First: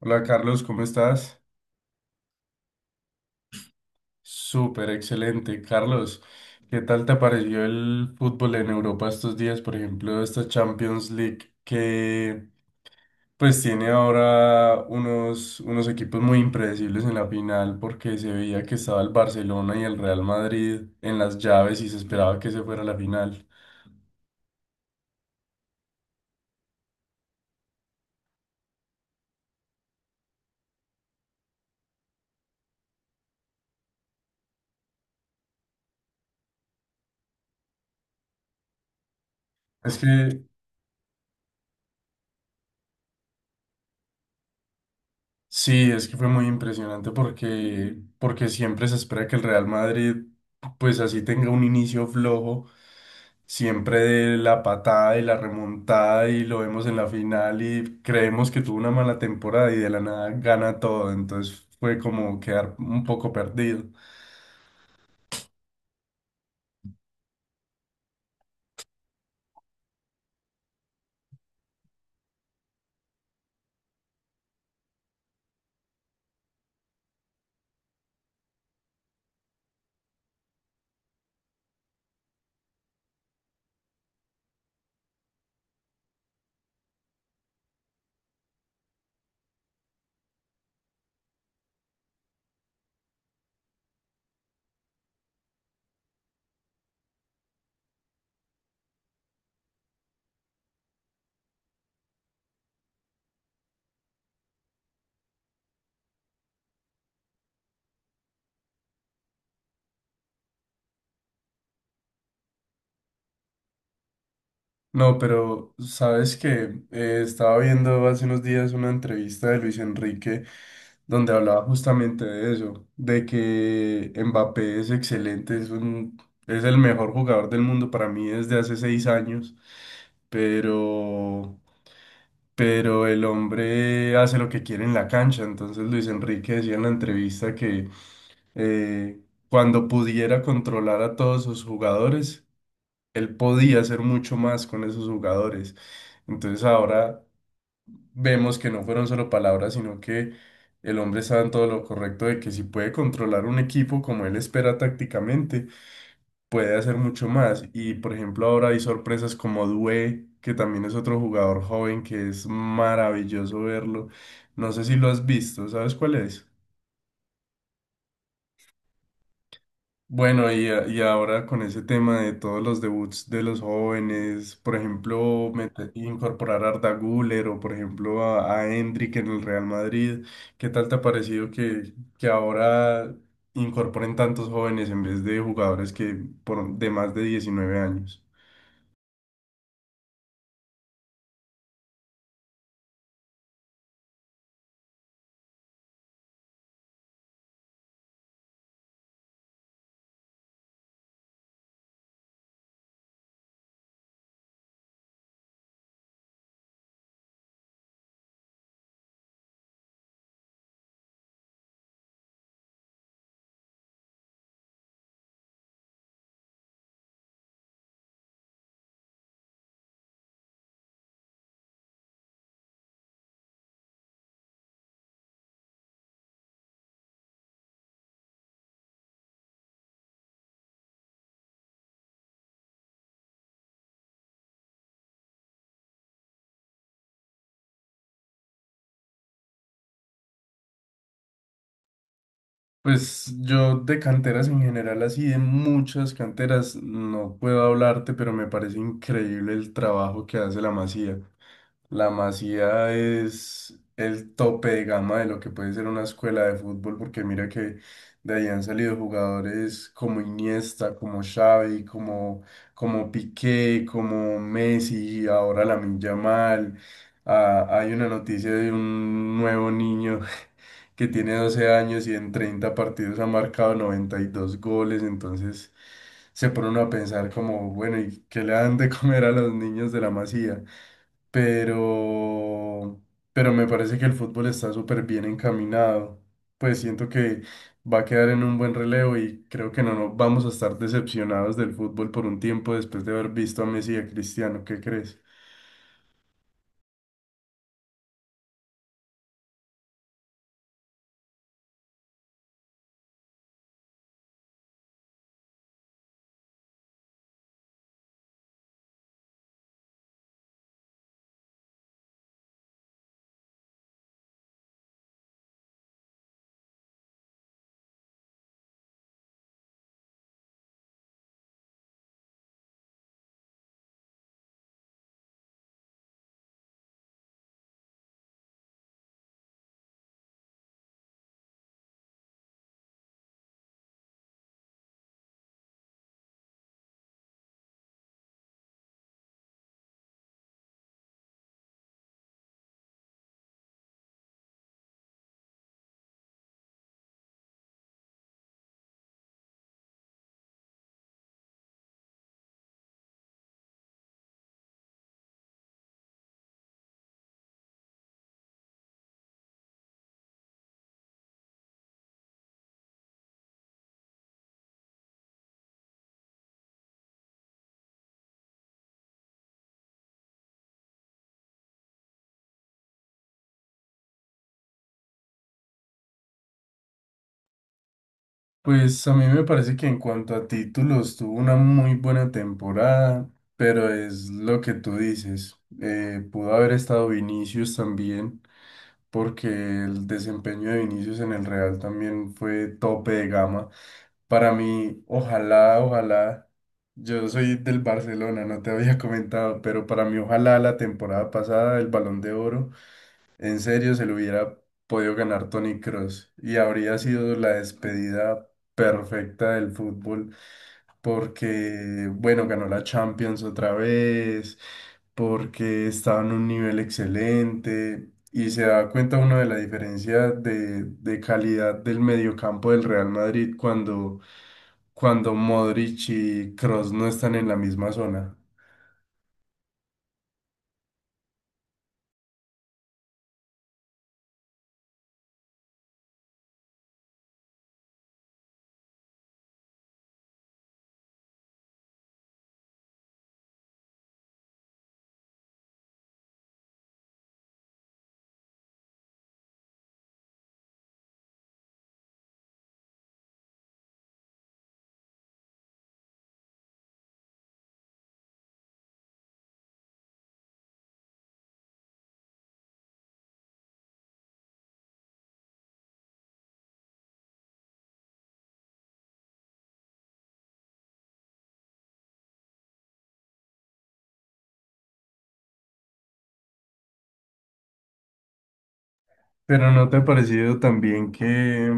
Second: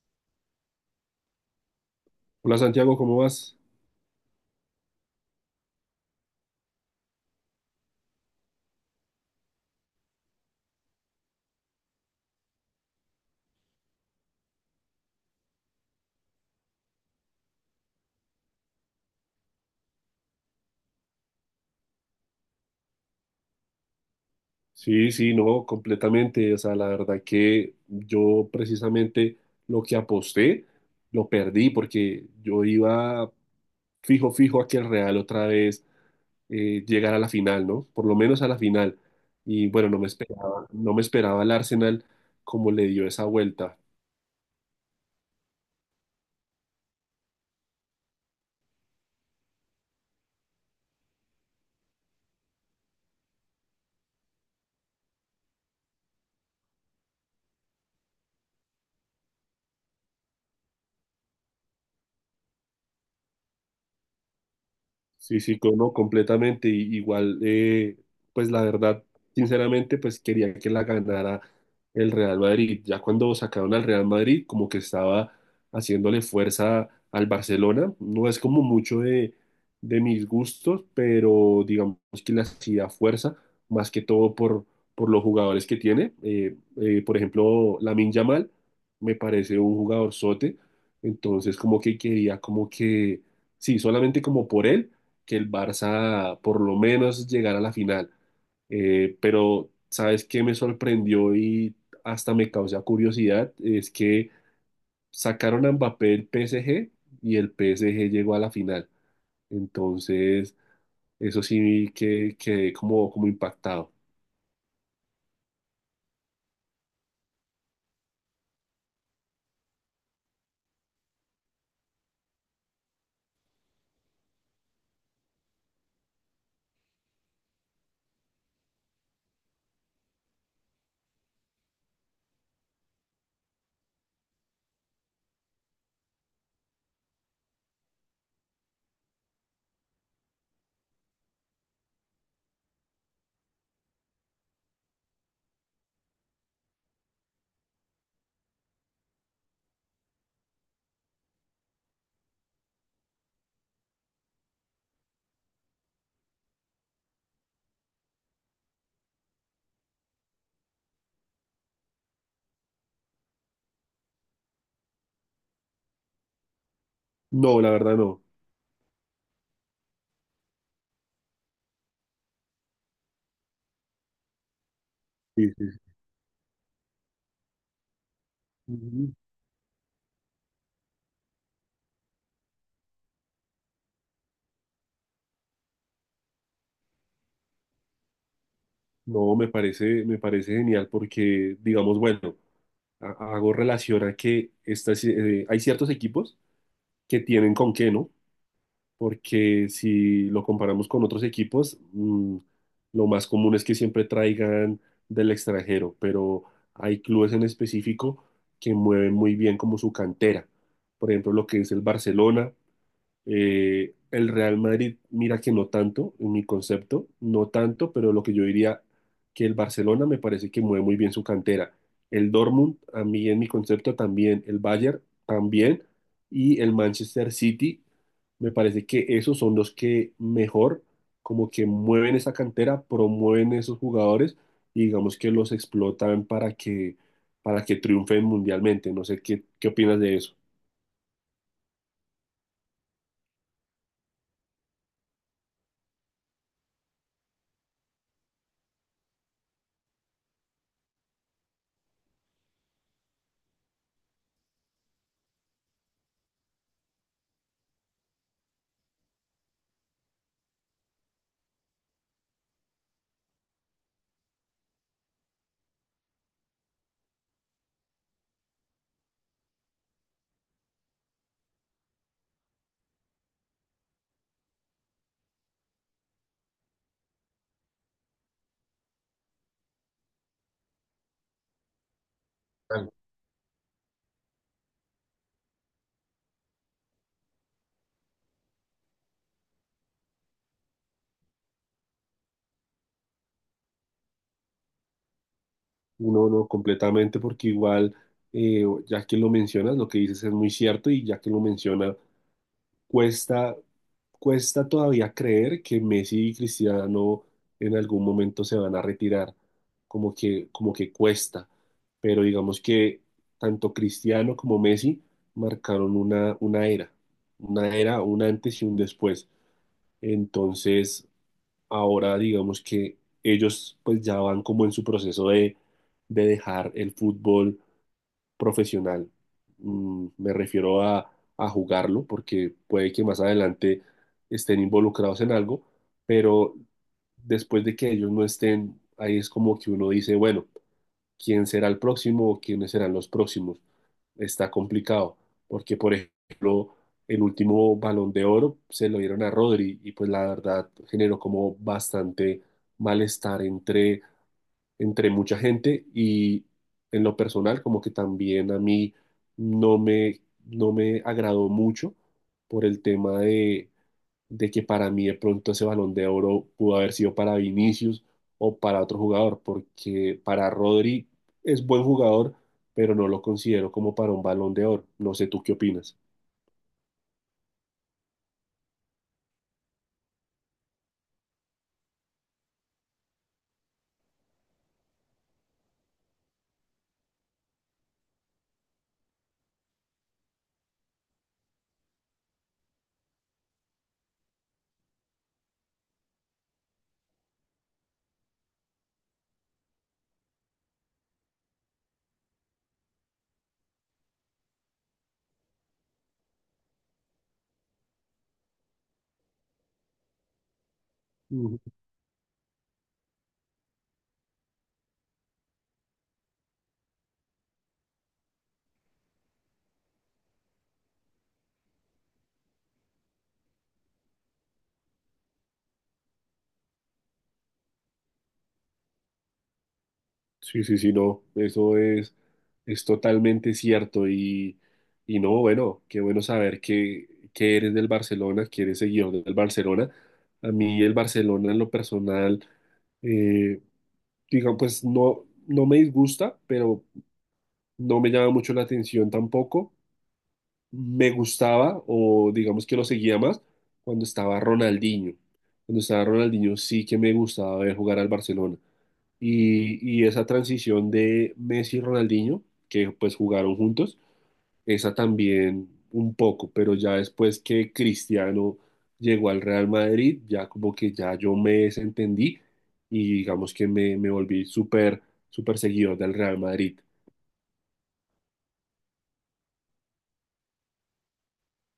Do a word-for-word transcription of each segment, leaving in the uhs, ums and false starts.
Hola Carlos, ¿cómo estás? Hola Santiago, ¿cómo vas? Súper excelente. Carlos, ¿qué tal te pareció el fútbol en Europa estos días? Por ejemplo, esta Champions League que pues tiene ahora unos, unos equipos muy impredecibles en la final porque se veía que estaba el Barcelona y el Real Madrid en las llaves y se esperaba que se fuera a la final. Sí, sí, no, completamente. O sea, la verdad que yo precisamente lo que aposté lo perdí porque yo iba fijo, fijo a que el Real otra vez eh, llegara a la final, ¿no? Por lo menos a la final. Y bueno, Es no me que esperaba, no me esperaba el Arsenal como le dio esa vuelta. Sí, es que fue muy impresionante porque, porque siempre se espera que el Real Madrid, pues así tenga un inicio flojo, siempre de la patada y la remontada y lo vemos en la final y creemos que tuvo una mala temporada y de la nada gana todo, entonces fue como quedar un poco perdido. Sí, sí, co- no, completamente. Y, igual, eh, pues la verdad, sinceramente, pues quería que la ganara el Real Madrid. Ya cuando sacaron al Real Madrid, como que estaba haciéndole fuerza al Barcelona. No es como mucho de, de mis gustos, pero digamos que le hacía fuerza, más que todo por, por los jugadores que tiene. Eh, eh, por ejemplo, Lamine Yamal me parece un jugador sote. Entonces, como que quería, como que, sí, solamente como por él que el Barça por lo menos llegara a la final. Eh, pero, ¿sabes qué me sorprendió y hasta me causa curiosidad? Es que sacaron a Mbappé el P S G y el P S G llegó a la final. Entonces, eso sí que quedé como, como impactado. No, pero sabes que estaba viendo hace unos días una entrevista de Luis Enrique donde hablaba justamente de eso, de que Mbappé es excelente, es un, es el mejor jugador del mundo para mí desde hace seis años, pero, pero el hombre hace lo que quiere en la cancha. Entonces Luis Enrique decía en la entrevista que eh, cuando pudiera controlar a todos sus jugadores él podía hacer mucho más con esos jugadores. Entonces ahora vemos que no fueron solo palabras, sino que el hombre estaba en todo lo correcto de que si puede controlar un equipo como él espera tácticamente, puede hacer mucho más. Y por ejemplo ahora hay sorpresas como Due, que también es otro jugador joven que es maravilloso verlo. No sé si lo has visto, ¿sabes cuál es? No, la verdad no. Bueno, y, a- y ahora con ese tema de todos los debuts de los jóvenes, por ejemplo, Sí, sí, sí. mete- incorporar a Arda Güler o por ejemplo a, a Ujú. Endrick en el Real Madrid, ¿qué tal te ha parecido que, que ahora incorporen tantos jóvenes en vez de jugadores que por, de más de diecinueve años? No, me parece, me parece genial porque, digamos, bueno, ha- hago relación a que estas, eh, hay ciertos equipos que tienen con qué, ¿no? Porque si lo comparamos con otros equipos, mm, lo más común es que siempre traigan del extranjero, pero hay clubes en específico que mueven muy bien como su cantera. Por ejemplo, lo que es el Barcelona, eh, el Real Madrid, mira que no tanto, en mi concepto, no tanto, pero lo que yo diría que el Barcelona me parece que mueve muy bien su cantera. El Dortmund, a mí en mi concepto también, el Bayern también, y el Manchester City, me parece que esos son los que mejor, como que mueven esa cantera, promueven esos jugadores y digamos que los explotan para que, para que triunfen mundialmente. No sé qué, qué opinas de eso. Pues yo de canteras en general, así de muchas canteras, no puedo hablarte, pero me parece increíble el trabajo que hace la Masía. La Masía es el tope de gama de lo que puede ser una escuela de fútbol, porque mira que de ahí han salido jugadores como Iniesta, como Xavi, como, como Piqué, como Messi, ahora Lamine Yamal. Ah, hay una noticia de un nuevo niño que tiene doce años y en treinta partidos ha marcado noventa y dos goles, entonces se pone uno a pensar como, bueno, ¿y qué le dan de comer a los niños de la Masía? pero, pero me parece que el fútbol está súper bien encaminado. Pues siento que va a quedar en un buen relevo y creo que no nos vamos a estar decepcionados del fútbol por un tiempo después de haber visto a Messi y a Cristiano. ¿Qué crees? No, no, completamente, porque igual, eh, ya que lo mencionas, lo que dices es muy cierto y ya que lo menciona, cuesta, cuesta todavía creer que Messi y Cristiano en algún momento se van a retirar, como que, como que cuesta, pero digamos que tanto Cristiano como Messi marcaron una, una era, una era, un antes y un después. Entonces, ahora digamos que ellos pues ya van como en su proceso de, de dejar el fútbol profesional. Mm, me refiero a, a jugarlo porque puede que más adelante estén involucrados en algo, pero después de que ellos no estén, ahí es como que uno dice, bueno, quién será el próximo o quiénes serán los próximos. Está complicado, porque por ejemplo, el último Balón de Oro se lo dieron a Rodri y pues la verdad generó como bastante malestar entre, entre mucha gente y en lo personal como que también a mí no me, no me agradó mucho por el tema de de que para mí de pronto ese Balón de Oro pudo haber sido para Vinicius o para otro jugador, porque para Rodri es buen jugador, pero no lo considero como para un Balón de Oro. No sé tú qué opinas. Pues a mí me parece que en cuanto a títulos tuvo una muy buena temporada, pero es lo que tú dices. Eh, pudo haber estado Vinicius también, porque el desempeño de Vinicius en el Real también fue tope de gama. Para mí, ojalá, ojalá, yo soy del Barcelona, no te había comentado, pero para mí, ojalá la temporada pasada el Balón de Oro en serio, se lo hubiera podido ganar Tony Cross y habría sido la despedida perfecta del fútbol Ujú. porque, bueno, ganó la Champions otra vez, porque estaba en un nivel excelente y se da cuenta uno de la diferencia de, de calidad del mediocampo del Real Madrid cuando, cuando Modric y Cross no están en la misma zona. Sí, sí, sí, no, eso es, es totalmente cierto y, y no, bueno, qué bueno saber que, que eres del Barcelona, que eres seguidor del Barcelona. A mí el Barcelona en lo personal, eh, digamos, pues no, no me disgusta, pero no me llama mucho la atención tampoco. Me gustaba, o digamos que lo seguía más, cuando estaba Ronaldinho. Cuando estaba Ronaldinho sí que me gustaba ver jugar al Barcelona. Y, y esa transición de Messi y Ronaldinho, que pues jugaron juntos, esa también un poco, pero ya después que Cristiano llegó al Real Madrid, ya como que ya yo me desentendí y digamos que me, me volví súper, súper seguidor del Real Madrid. Pero ¿no te ha parecido también que...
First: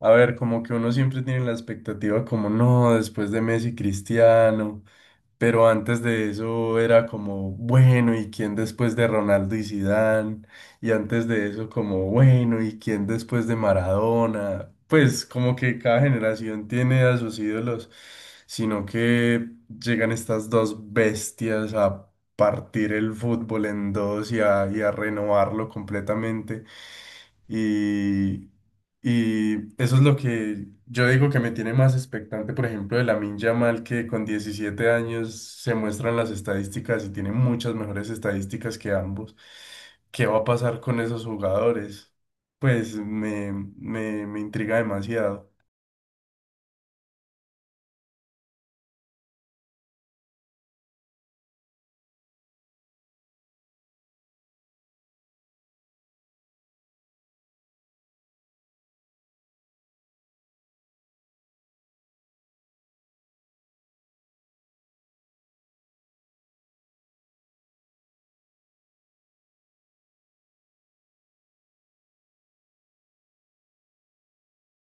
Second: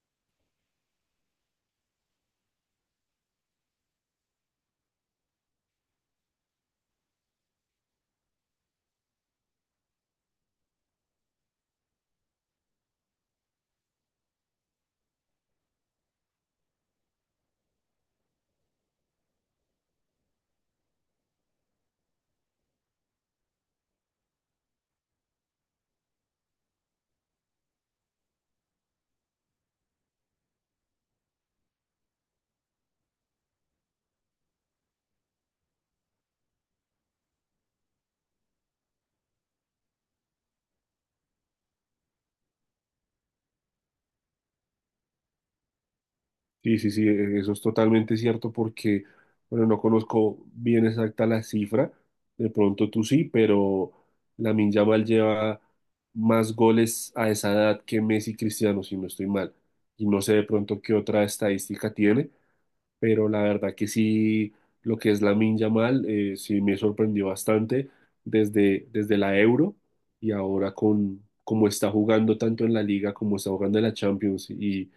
A ver, como que uno siempre tiene la expectativa como no, después de Messi Cristiano, pero antes de eso era como bueno, ¿y quién después de Ronaldo y Zidane? Y antes de eso como bueno, ¿y quién después de Maradona? Pues como que cada generación tiene a sus ídolos, sino que llegan estas dos bestias a partir el fútbol en dos y a, y a renovarlo completamente. Y, y eso es lo que yo digo que me tiene más expectante, por ejemplo, de Lamine Yamal, que con diecisiete años se muestran las estadísticas y tiene muchas mejores estadísticas que ambos. ¿Qué va a pasar con esos jugadores? Pues me, me, me intriga demasiado. Sí, sí, sí, e- eso es totalmente cierto porque, bueno, no conozco bien exacta la cifra, de pronto tú sí, pero Lamine Yamal lleva más goles a esa edad que Messi y Cristiano, si no estoy mal, y no sé de pronto qué otra estadística tiene, pero la verdad que sí, lo que es Lamine Yamal, eh, sí me sorprendió bastante desde, desde la Euro y ahora con cómo está jugando tanto en la Liga como está jugando en la Champions y,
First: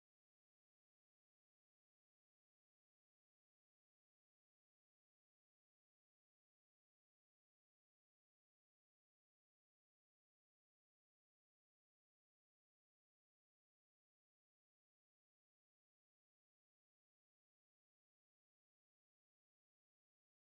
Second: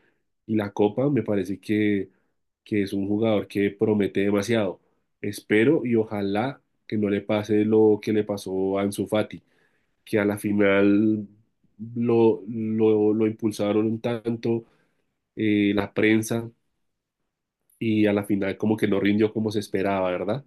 y la Copa, me parece que, que es un jugador que promete demasiado. Espero y ojalá que no le pase lo que le pasó a Ansu Fati, que a la final lo, lo, lo impulsaron tanto eh, la prensa y a la final como que no rindió como se esperaba, ¿verdad?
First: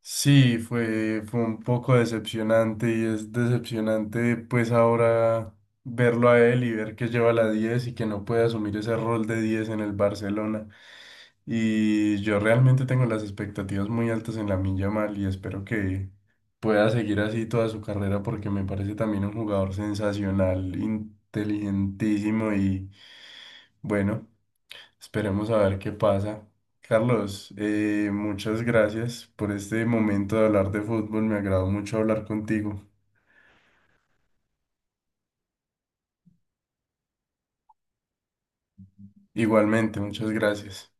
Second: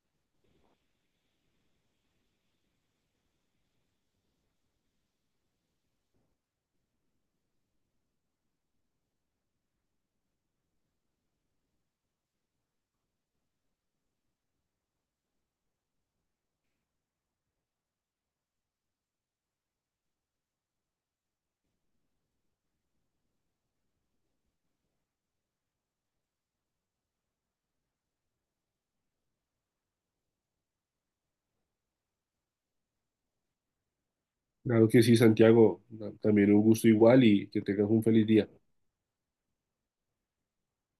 Sí, fue, fue un poco decepcionante y es decepcionante pues ahora verlo a él y ver que lleva la diez y que no puede asumir ese rol de diez en el Barcelona. Y yo realmente tengo las expectativas muy altas en la Yamal y espero que pueda seguir así toda su carrera porque me parece también un jugador sensacional, inteligentísimo y bueno. Esperemos a ver qué pasa. Carlos, eh, muchas gracias por este momento de hablar de fútbol. Me agradó mucho hablar contigo. Claro que sí, Santiago, na- también un gusto igual y que tengas un feliz día. Igualmente, muchas gracias.